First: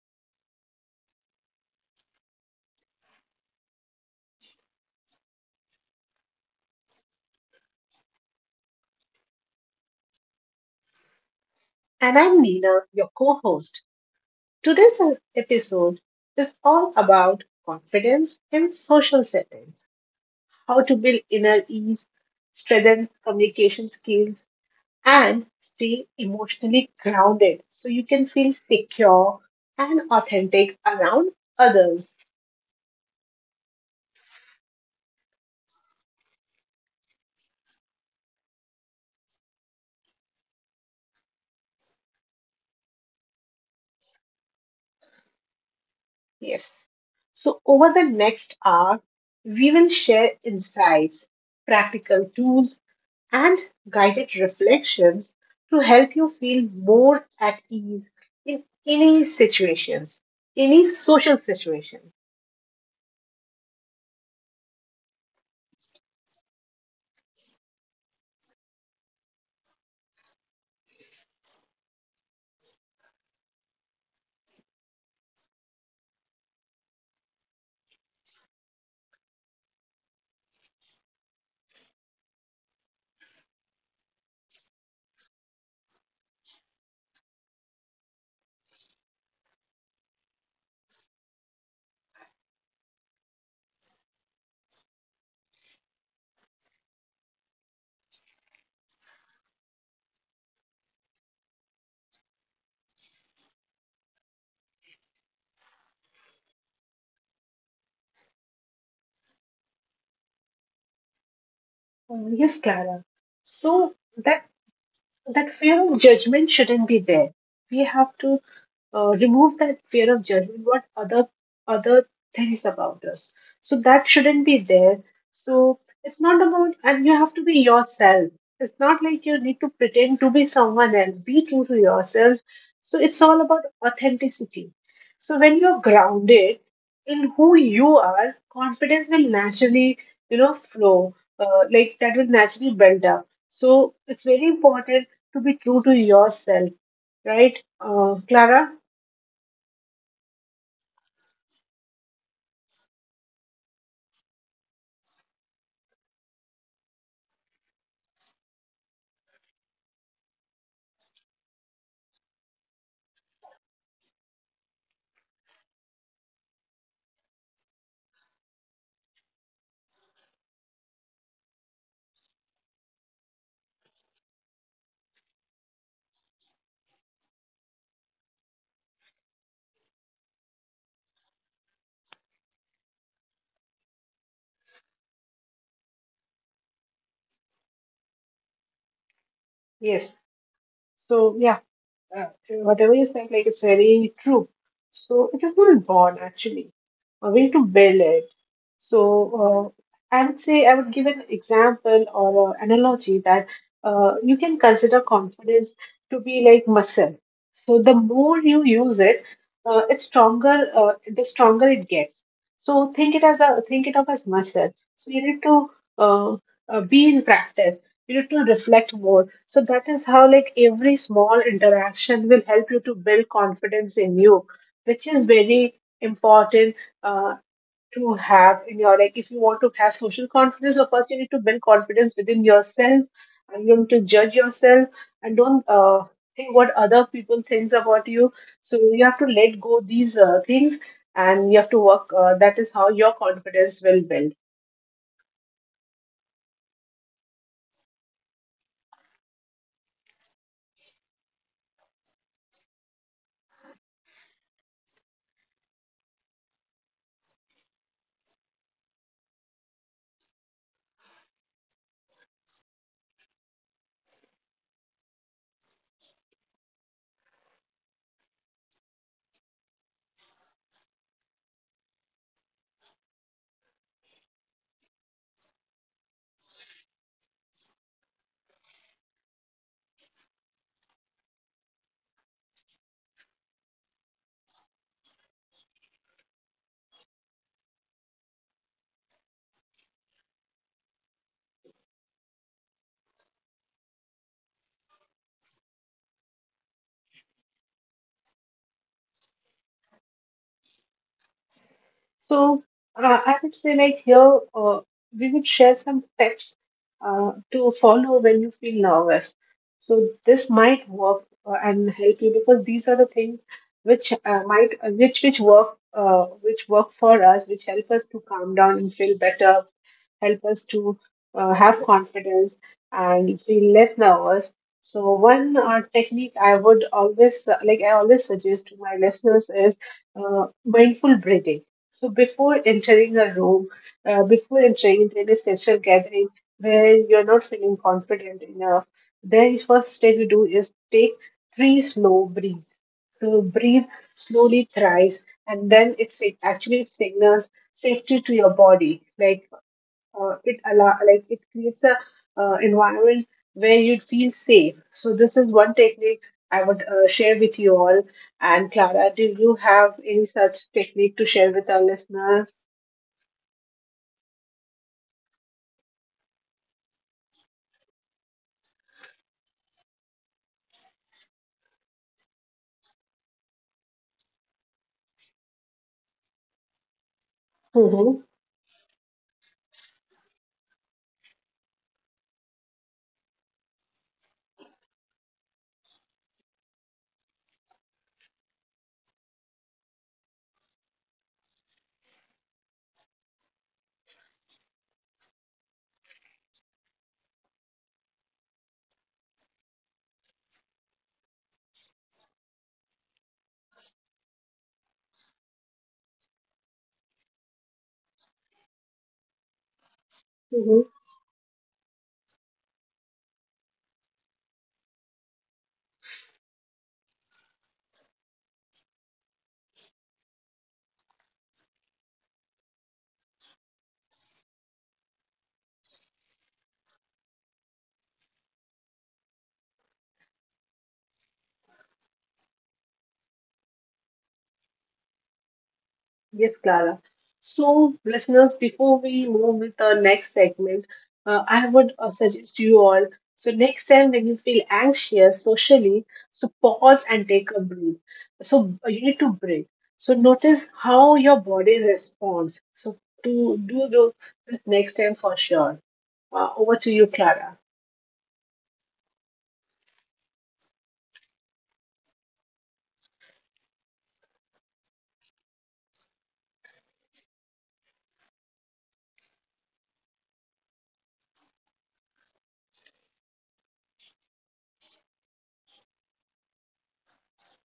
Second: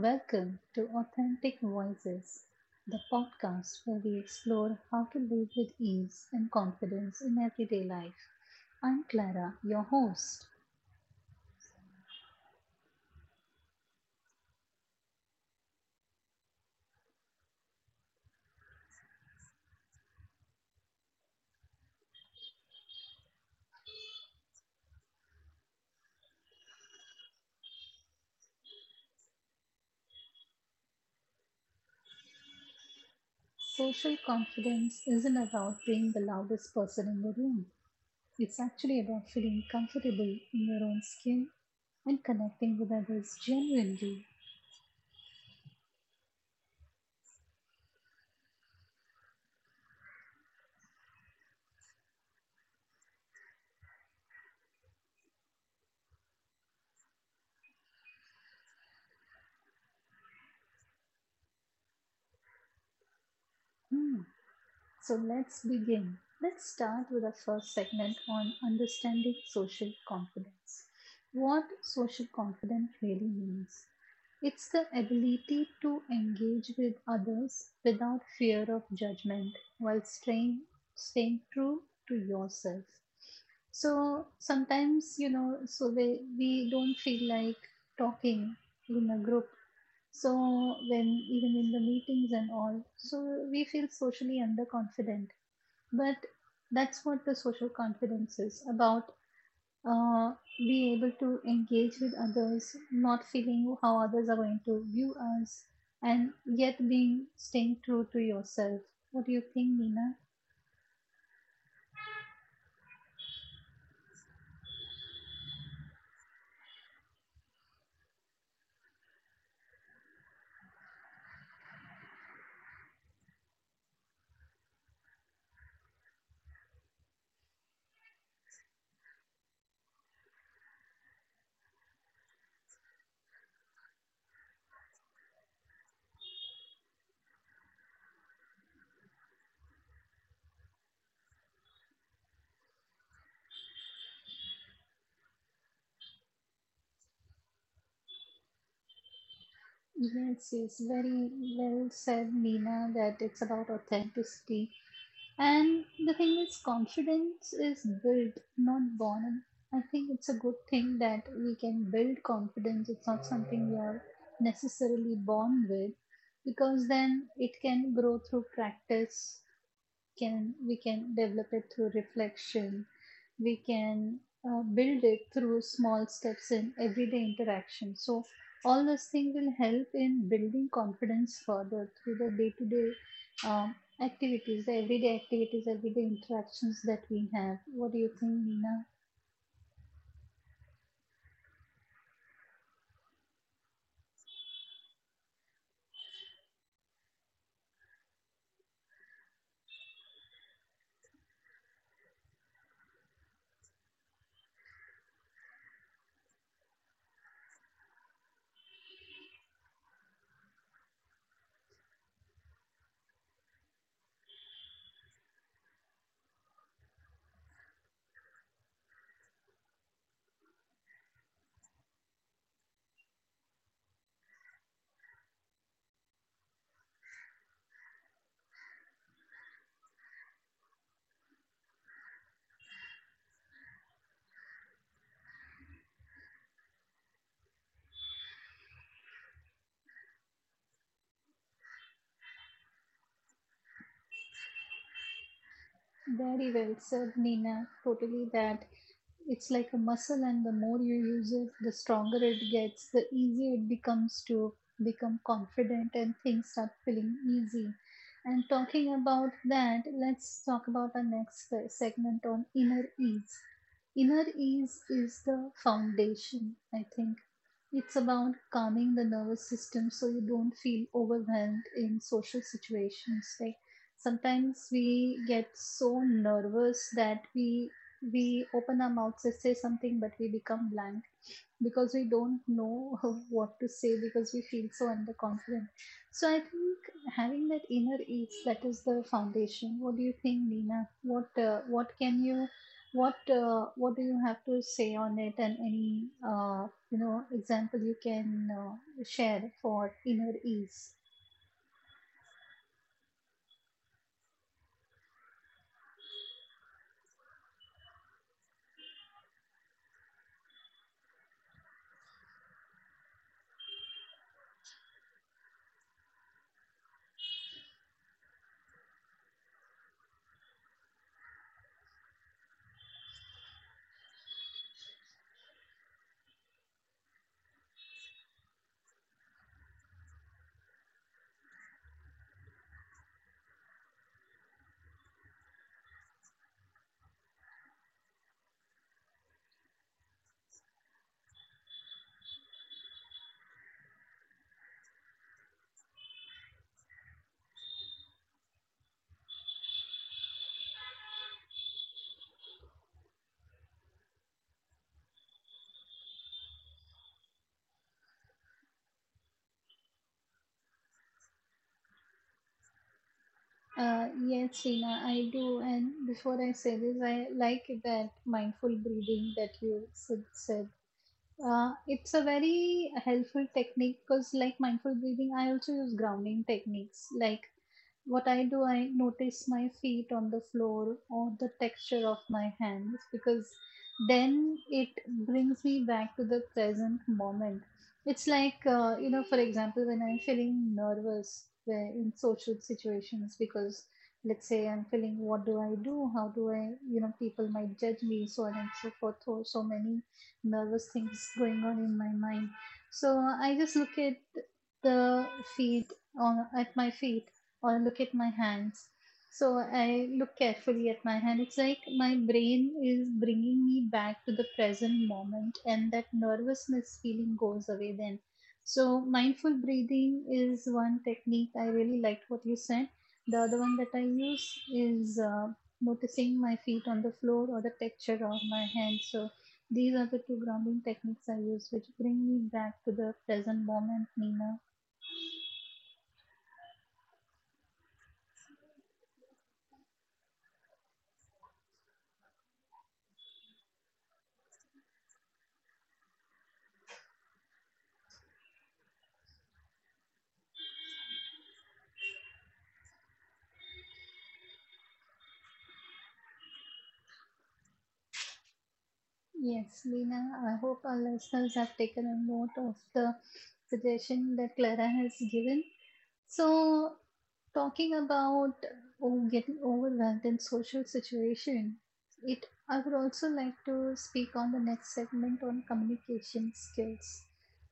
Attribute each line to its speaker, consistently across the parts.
Speaker 1: Welcome to Authentic Voices, the podcast where we explore how to live with ease and confidence in everyday life. I'm Clara, your host.
Speaker 2: And I'm Nina, your co host. Today's episode is all about confidence in social settings, how to build inner ease, strengthen communication skills, and stay emotionally grounded so you can feel secure and authentic around others.
Speaker 1: Social confidence isn't about being the loudest person in the room, it's actually about feeling comfortable in your own skin and connecting with others genuinely.
Speaker 2: Yes. So, over the next hour, we will share insights, practical tools, and guided reflections to help you feel more at ease in any situations, any social situation.
Speaker 1: Hmm. So let's begin. Let's start with our first segment on understanding social confidence. What social confidence really means. It's the ability to engage with others without fear of judgment while staying true to yourself. So sometimes, so we don't feel like talking in a group, so when even in the meetings and all, so we feel socially underconfident. But that's what the social confidence is about. Being able to engage with others, not feeling how others are going to view us, and yet being staying true to yourself. What do you think, Nina?
Speaker 2: Oh, yes, Clara. So that fear of judgment shouldn't be there. We have to remove that fear of judgment, what other things about us, so that shouldn't be there. So it's not about, and you have to be yourself. It's not like you need to pretend to be someone else, be true to yourself. So it's all about authenticity. So when you're grounded in who you are, confidence will naturally, flow, like that will naturally build up. So it's very important to be true to yourself, right, Clara?
Speaker 1: Yes, yes, very well said, Nina, that it's about authenticity. And the thing is, confidence is built, not born. And I think it's a good thing that we can build confidence. It's not something we are necessarily born with, because then it can grow through practice, can we can develop it through reflection, we can build it through small steps in everyday interaction. So all those things will help in building confidence further through the day-to-day um, activities, the everyday activities, everyday interactions that we have. What do you think, Nina?
Speaker 2: Yes. So yeah, whatever you said, like it's very true. So it is not born, actually, a way to build it. So I would say, I would give an example or an analogy that you can consider confidence to be like muscle. So the more you use it, it's stronger. The stronger it gets. So think it as a think it of as muscle. So you need to uh, be in practice. You need to reflect more. So that is how, like, every small interaction will help you to build confidence in you, which is very important uh, to have in your, like, if you want to have social confidence, so first you need to build confidence within yourself, and you need to judge yourself, and don't think what other people thinks about you. So you have to let go these things, and you have to work, that is how your confidence will build.
Speaker 1: Very well said, Nina. Totally that it's like a muscle, and the more you use it the stronger it gets, the easier it becomes to become confident and things start feeling easy. And talking about that, let's talk about our next segment on inner ease. Inner ease is the foundation, I think. It's about calming the nervous system so you don't feel overwhelmed in social situations. Like sometimes we get so nervous that we open our mouths to say something, but we become blank because we don't know what to say because we feel so underconfident. So I think having that inner ease, that is the foundation. What do you think, Nina? What can you, what do you have to say on it, and any example you can share for inner ease?
Speaker 2: So I would say, like, here, we would share some tips to follow when you feel nervous. So this might work and help you, because these are the things which might which work for us, which help us to calm down and feel better, help us to have confidence and feel less nervous. So one technique I would always like I always suggest to my listeners is mindful breathing. So before entering a room, before entering into any social gathering where you're not feeling confident enough, the first step you do is take three slow breaths. So breathe slowly thrice, and then actually it signals safety to your body. Like it allow like it creates a environment where you feel safe. So this is one technique I would share with you all. And Clara, do you have any such technique to share with our listeners?
Speaker 1: Yes, Sina, I do. And before I say this, I like that mindful breathing that you said. It's a very helpful technique because, like mindful breathing, I also use grounding techniques. Like,
Speaker 2: Mm-hmm.
Speaker 1: what I do, I notice my feet on the floor or the texture of my hands, because then it brings me back to the present moment. It's like, for example, when I'm feeling nervous where in social situations, because let's say I'm feeling, what do I do? How do I, people might judge me, so on and so forth, or so many nervous things going on in my mind. So I just look at the feet, or at my feet, or look at my hands. So I look carefully at my hand. It's like my brain is bringing me back to the present moment, and that nervousness feeling goes away then. So mindful breathing is one technique. I really liked what you said. The other one that I use is noticing my feet on the floor or the texture of my hand. So these are the two grounding techniques I use, which bring me back to the present moment, Nina.
Speaker 2: Yes, Clara. So, listeners, before we move with the next segment, I would suggest you all, so next time when you feel anxious socially, so pause and take a breath. So you need to breathe. So notice how your body responds. So to this next time for sure. Over to you, Clara.
Speaker 1: Yes, Nina. I hope our listeners have taken a note of the suggestion that Clara has given. So, talking about, oh, getting overwhelmed in social situation, it I would also like to speak on the next segment on communication skills.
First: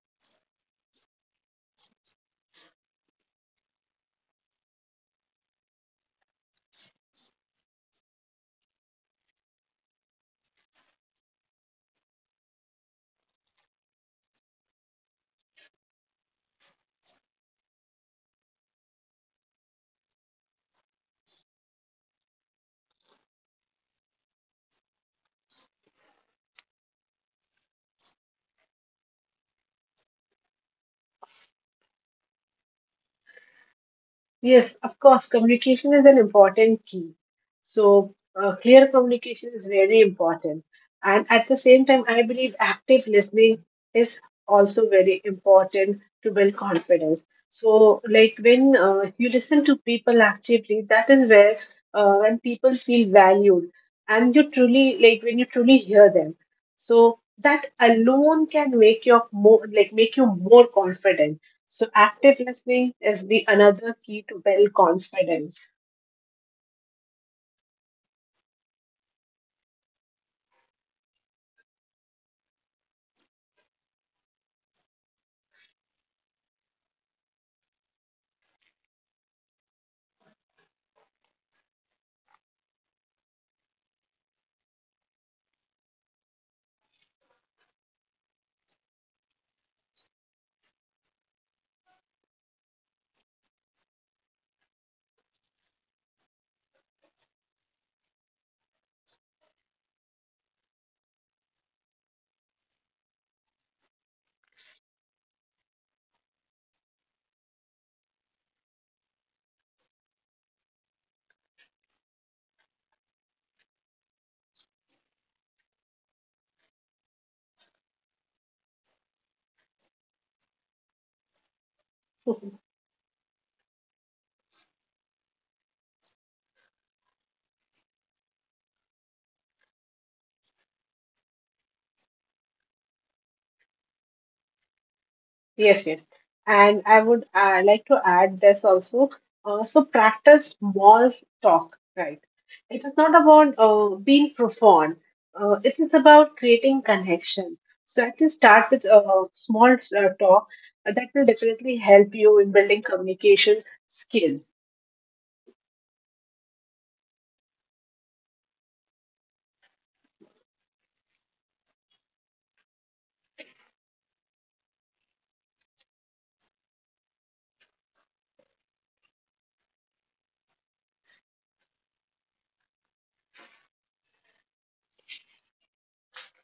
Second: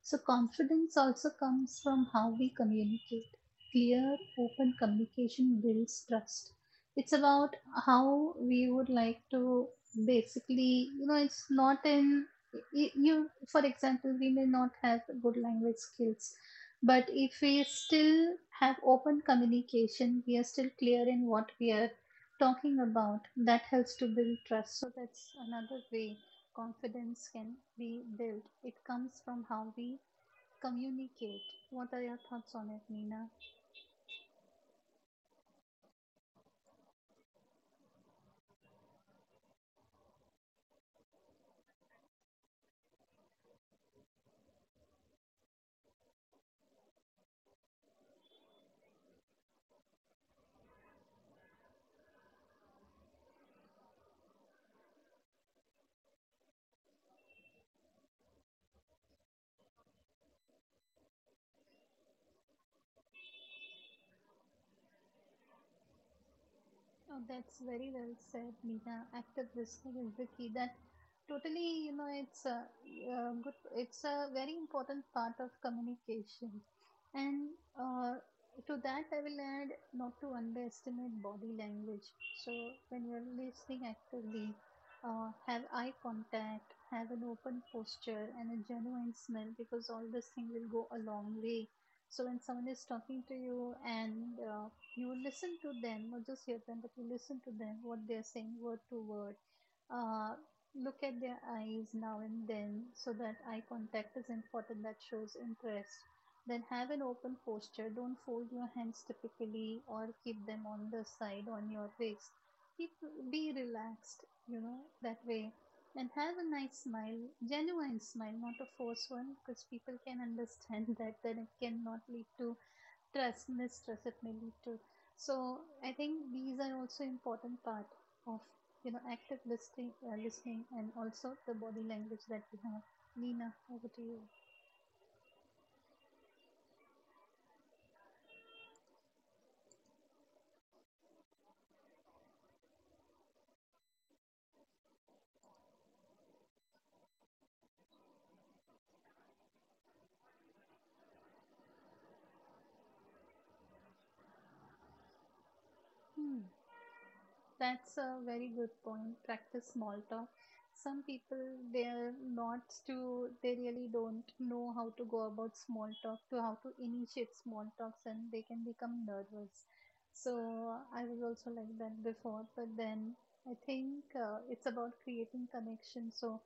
Speaker 1: So, confidence also comes from how we communicate. Clear, open communication builds trust. It's about how we would like to basically, it's not in you. For example, we may not have good language skills, but if we still have open communication, we are still clear in what we are talking about, that helps to build trust. So that's another way confidence can be built. It comes from how we communicate. What are your thoughts on it, Nina?
Speaker 2: Yes, of course, communication is an important key. So, clear communication is very important. And at the same time, I believe active listening is also very important to build confidence. So, like when you listen to people actively, that is where when people feel valued and you truly, like when you truly hear them. So, that alone can make your, more like, make you more confident. So active listening is the another key to build confidence.
Speaker 1: Oh, that's very well said, Meena. Active listening is the key. That totally, it's a good, it's a very important part of communication. And uh, to that, I will add not to underestimate body language. So when you're listening actively, have eye contact, have an open posture, and a genuine smile, because all this thing will go a long way. So when someone is talking to you, and you listen to them, not just hear them, but you listen to them, what they're saying word to word. Uh, look at their eyes now and then, so that eye contact is important, that shows interest. Then have an open posture. Don't fold your hands typically or keep them on the side on your waist. Keep, be relaxed, that way. And have a nice smile, genuine smile, not a forced one, because people can understand that, then it cannot lead to trust, mistrust, it may lead to. So I think these are also important part of active listening, listening, and also the body language that we have. Nina, over to you.
Speaker 2: Yes, yes. And I would like to add this also. So practice small talk, right? It is not about being profound. It is about creating connection. So at least start with a small talk. That will definitely help you in building communication skills.
Speaker 1: Hmm. That's a very good point. Practice small talk. Some people they're not to, they really don't know how to go about small talk to how to initiate small talks, and they can become nervous. So I was also like that before, but then I think it's about creating connection. So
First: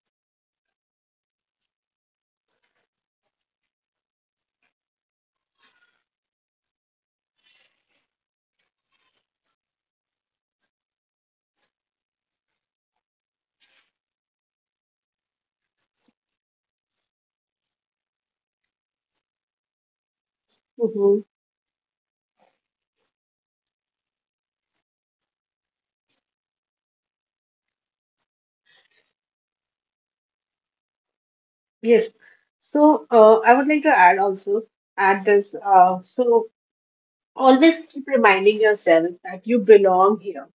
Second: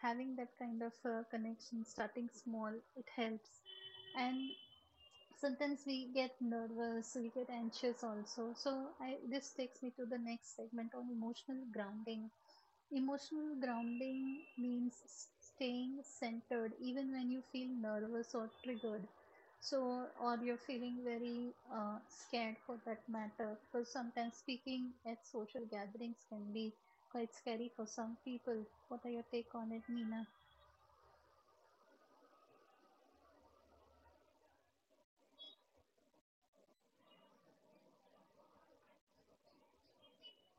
Speaker 1: having that kind of connection, starting small, it helps. And sometimes we get nervous, we get anxious also, so I, this takes me to the next segment on emotional grounding. Emotional grounding means staying centered even when you feel nervous or triggered. So or you're feeling
Speaker 2: Mhm.
Speaker 1: very scared, for that matter, because sometimes speaking at social gatherings can be quite scary for some people. What are your take on it, Nina?
Speaker 2: Yes. So I would like to add this. So always keep reminding yourself that you belong here.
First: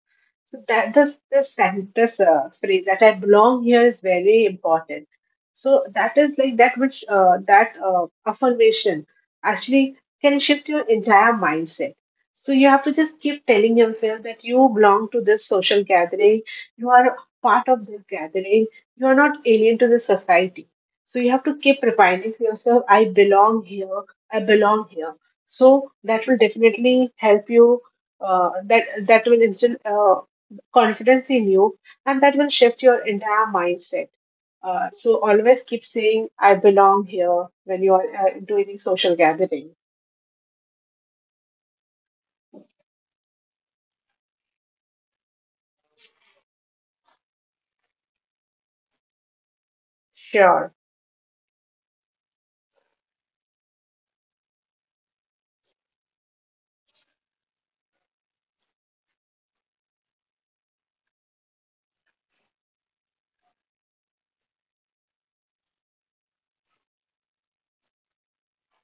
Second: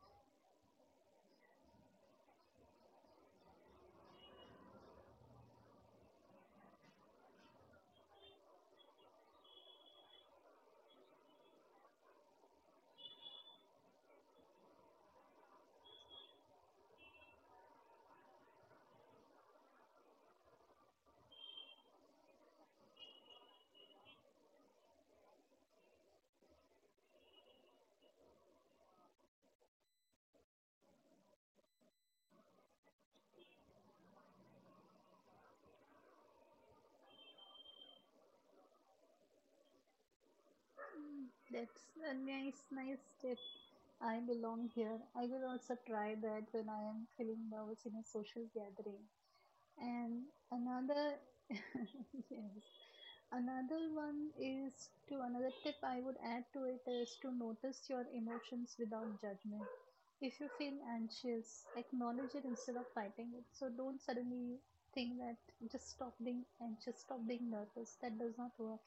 Speaker 2: So that this sen- this phrase that I belong here is very important. So that is like that which that affirmation actually can shift your entire mindset. So you have to just keep telling yourself that you belong to this social gathering. You are part of this gathering. You are not alien to the society. So you have to keep reminding yourself, I belong here. I belong here. So that will definitely help you, uh, that that will instill confidence in you, and that will shift your entire mindset. So always keep saying, I belong here, when you are into any social gathering.
Speaker 1: That's a nice, nice tip. I belong here. I will also try that when I am feeling nervous in a social gathering. And
Speaker 2: Sure.
Speaker 1: another, yes, another one is to, another tip I would add to it is to notice your emotions without judgment. If you feel anxious, acknowledge it instead of fighting it. So don't suddenly think that just stop being anxious, stop being nervous. That does not work.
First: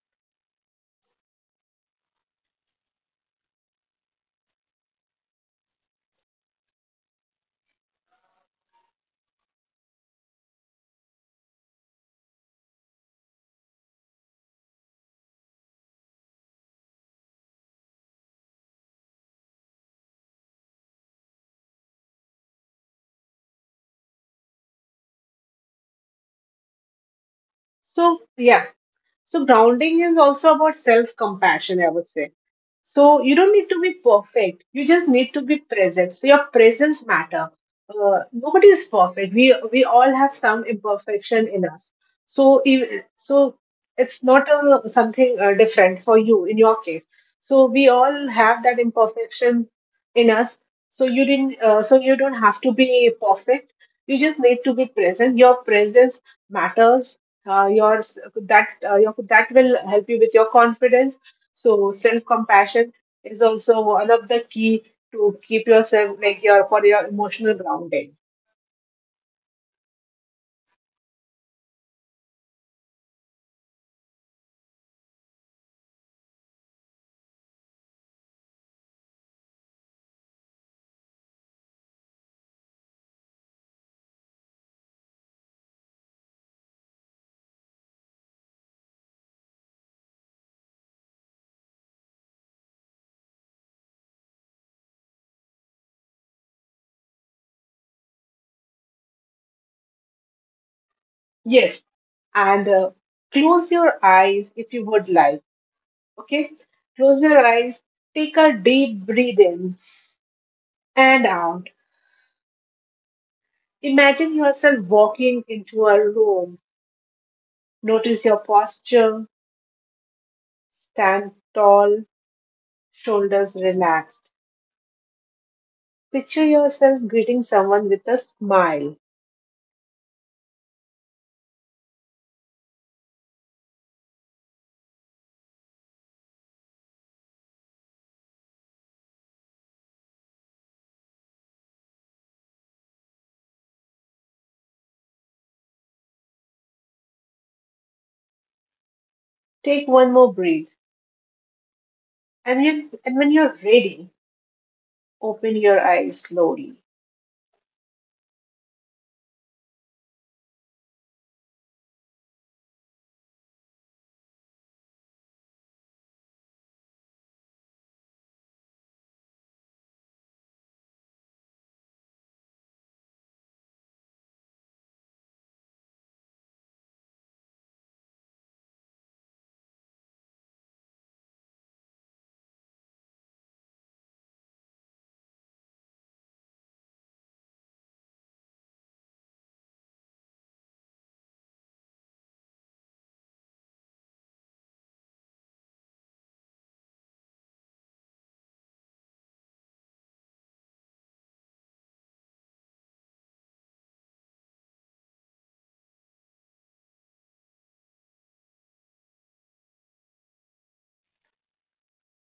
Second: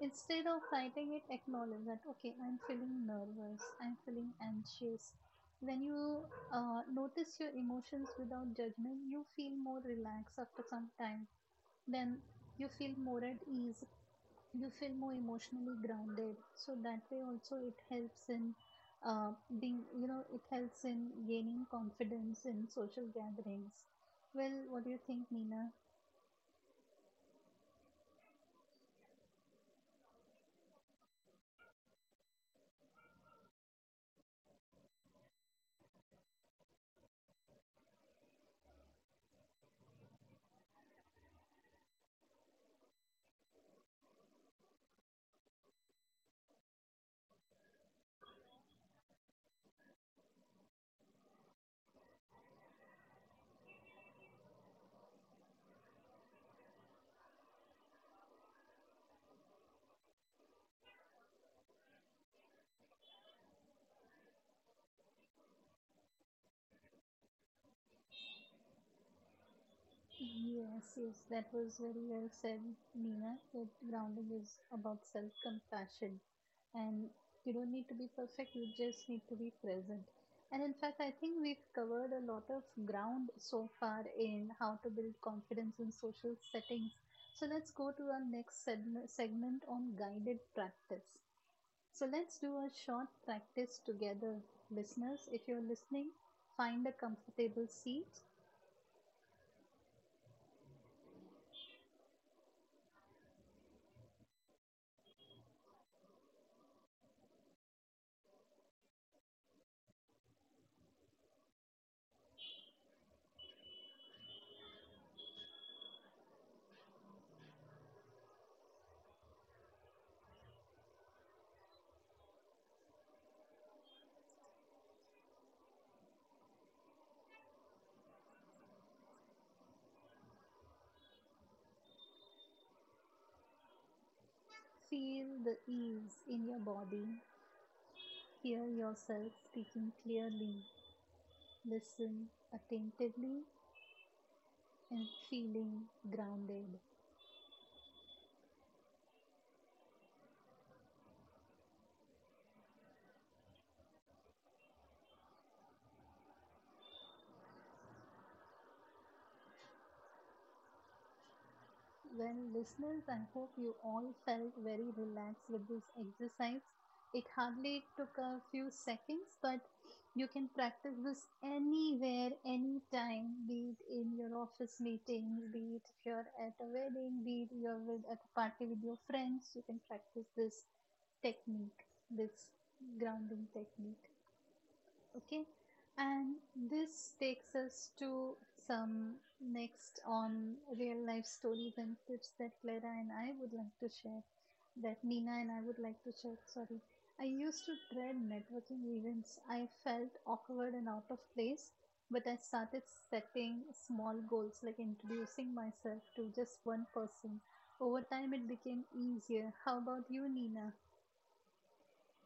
Speaker 1: Instead of fighting it, acknowledge that, okay, I'm feeling nervous, I'm feeling anxious. When you notice your emotions without judgment, you feel more relaxed after some time. Then you feel more at ease, you feel more emotionally grounded. So that way, also, it helps in uh, it helps in gaining confidence in social gatherings. Well, what do you think, Nina?
Speaker 2: So, yeah, so grounding is also about self-compassion, I would say. So you don't need to be perfect. You just need to be present. So your presence matter. Nobody is perfect. We all have some imperfection in us. So if, so it's not a, something different for you in your case. So we all have that imperfections in us. So you didn't. So you don't have to be perfect. You just need to be present. Your presence matters, your s- that your, that will help you with your confidence. So self compassion is also one of the key to keep yourself, like, your, for your emotional grounding.
Speaker 1: Yes, yes, that was very well said, Nina. That grounding is about self compassion, and you don't need to be perfect, you just need to be present. And in fact, I think we've covered a lot of ground so far in how to build confidence in social settings. So let's go to our next segment, segment on guided practice. So let's do a short practice together, listeners. If you're listening, find a comfortable seat.
Speaker 2: Yes. And close your eyes if you would like. Okay, close your eyes, take a deep breath in and out. Imagine yourself walking into a room. Notice your posture, stand tall, shoulders relaxed. Picture yourself greeting someone with a smile.
Speaker 1: Feel the ease in your body. Hear yourself speaking clearly. Listen attentively and feeling grounded.
Speaker 2: Take one more breath, and when you're ready, open your eyes slowly.
Speaker 1: Well, listeners, I hope you all felt very relaxed with this exercise. It hardly took a few seconds, but you can practice this anywhere, anytime, be it in your office meetings, be it if you're at a wedding, be it you're with, at a party with your friends. You can practice this technique, this grounding technique. Okay, and this takes us to some next on real life stories and tips that Clara and I would like to share, that Nina and I would like to share. Sorry, I used to dread networking events. I felt awkward and out of place, but I started setting small goals like introducing myself to just one person. Over time, it became easier. How about you, Nina?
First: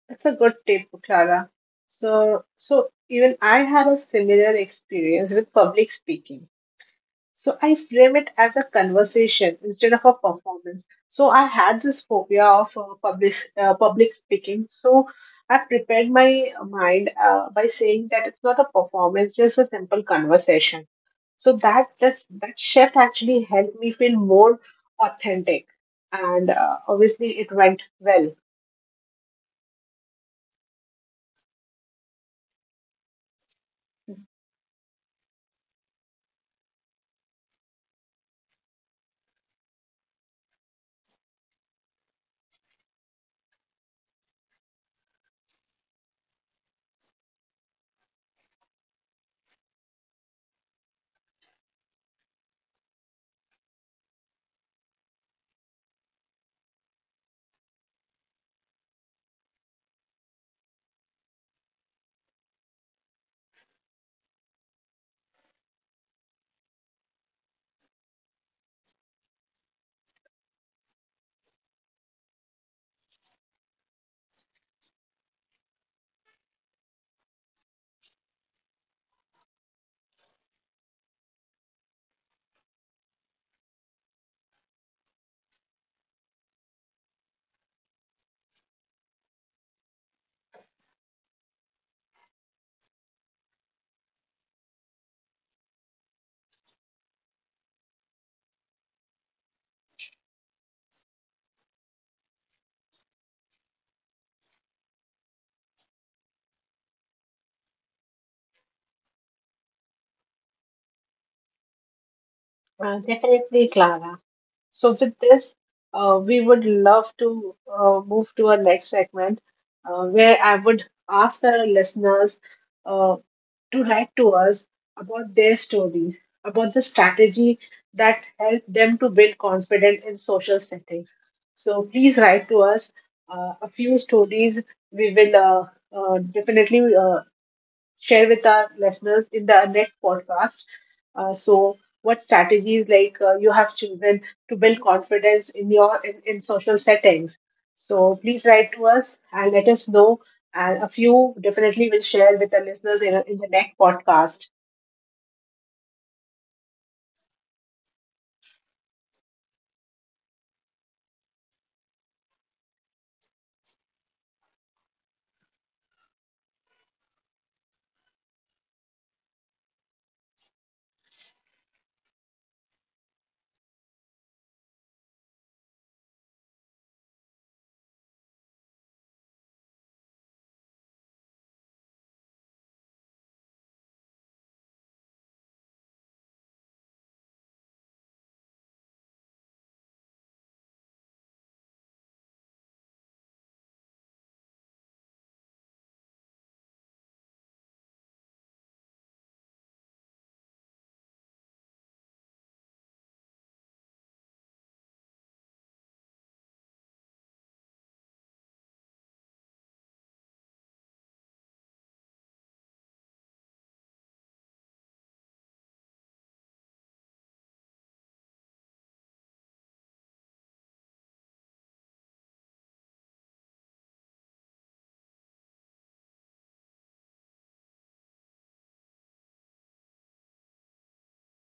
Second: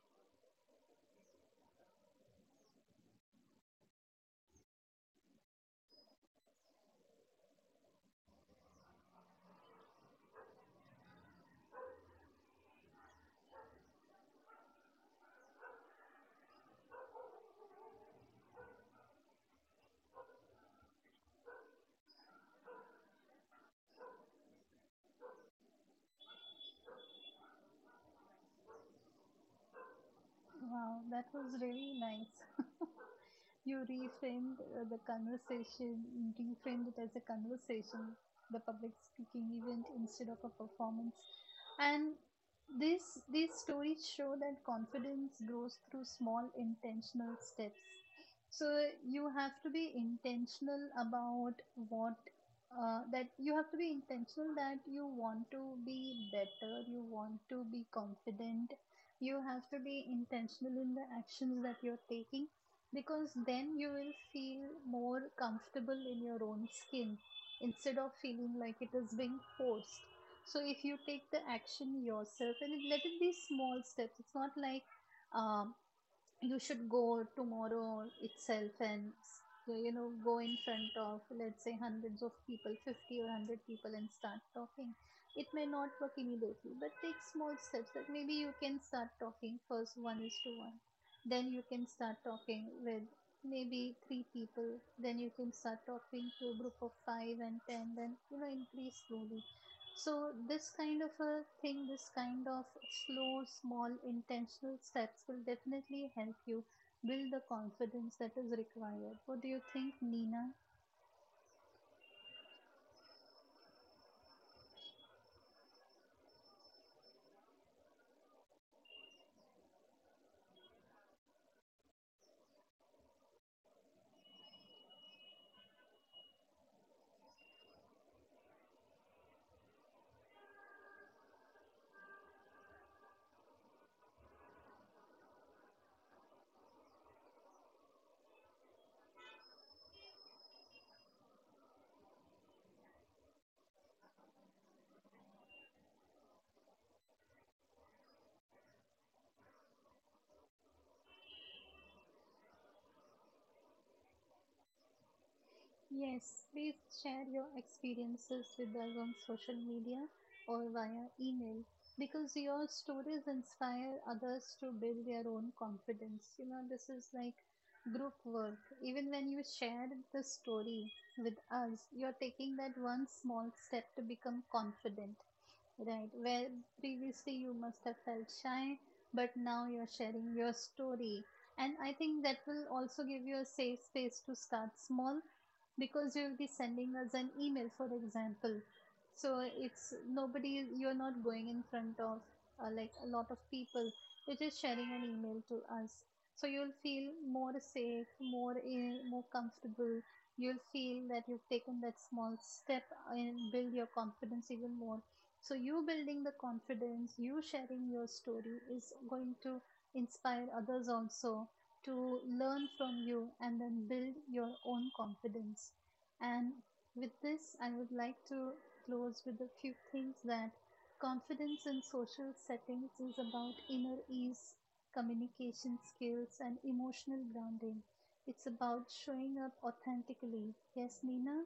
Speaker 2: That's a good tip, Clara. So, so even I had a similar experience with public speaking. So I frame it as a conversation instead of a performance. So I had this phobia of public speaking. So I prepared my mind by saying that it's not a performance, just a simple conversation. So that shift actually helped me feel more authentic, and obviously it went well.
Speaker 1: Wow, that was really nice. You reframed the conversation, reframed it as a conversation, the public speaking event instead of a performance. And this, these stories show that confidence grows through small intentional steps. So you have to be intentional about what, that you have to be intentional that you want to be better, you want to be confident, you have to be intentional in the actions that you're taking, because then you will feel more comfortable in your own skin instead of feeling like it is being forced. So if you take the action yourself, and it, let it be small steps. It's not like, um, you should go tomorrow itself and, you know, go in front of, let's say, hundreds of people, 50 or 100 people, and start talking. It may not work immediately, but take small steps. That maybe you can start talking first, one is to one, then you can start talking with maybe three people, then you can start talking to a group of five and 10, then you know increase slowly. So, this kind of a thing, this kind of slow, small, intentional steps will definitely help you build the confidence that is required. What do you think, Nina?
Speaker 2: Definitely, Clara. So, with this, we would love to move to our next segment where I would ask our listeners uh, to write to us about their stories, about the strategy that helped them to build confidence in social settings. So, please write to us a few stories. We will definitely share with our listeners in the next podcast. So, what strategies, like, you have chosen to build confidence in in social settings? So, please write to us and let us know. And a few definitely will share with the listeners in the next podcast.
Speaker 1: Yes, please share your experiences with us on social media or via email, because your stories inspire others to build their own confidence. You know, this is like group work. Even when you share the story with us, you're taking that one small step to become confident, right? Where previously you must have felt shy, but now you're sharing your story. And I think that will also give you a safe space to start small, because you'll be sending us an email, for example. So it's nobody, you're not going in front of like a lot of people. You're just sharing an email to us. So you'll feel more safe, more in, more comfortable. You'll feel that you've taken that small step and build your confidence even more. So you building the confidence, you sharing your story is going to inspire others also to learn from you and then build your own confidence. And with this, I would like to close with a few things that confidence in social settings is about inner ease, communication skills, and emotional grounding. It's about showing up authentically. Yes, Nina?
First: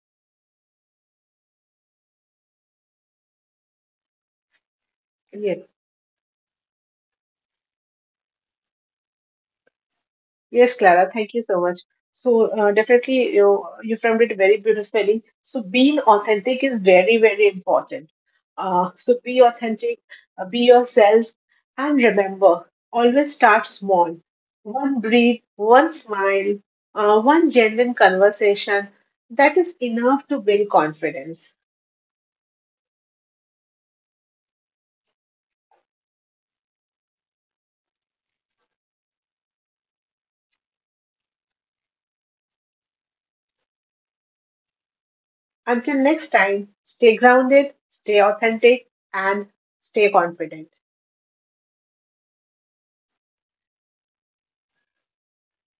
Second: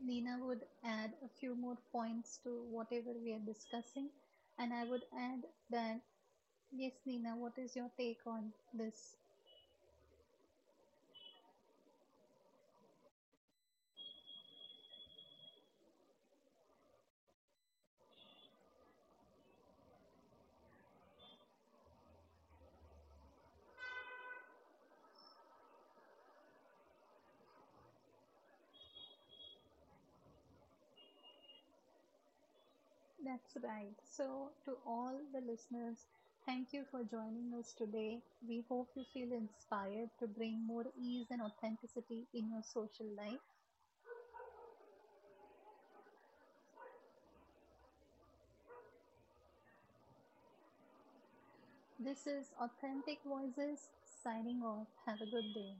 Speaker 1: Nina would add a few more points to whatever we are discussing. And I would add
Speaker 2: Yes.
Speaker 1: that, yes, Nina, what is your take on this?
Speaker 2: Yes, Clara, thank you so much. So definitely you framed it very beautifully. So being authentic is very, very important. So be authentic, be yourself, and remember, always start small. One breathe, one smile, one genuine conversation. That is enough to build confidence.
Speaker 1: That's right. So, to all the listeners, thank you for joining us today. We hope you feel inspired to bring more ease and authenticity in your social life.
Speaker 2: Until next time, stay grounded, stay authentic, and stay confident.
Speaker 1: This is Authentic Voices signing off. Have a good day.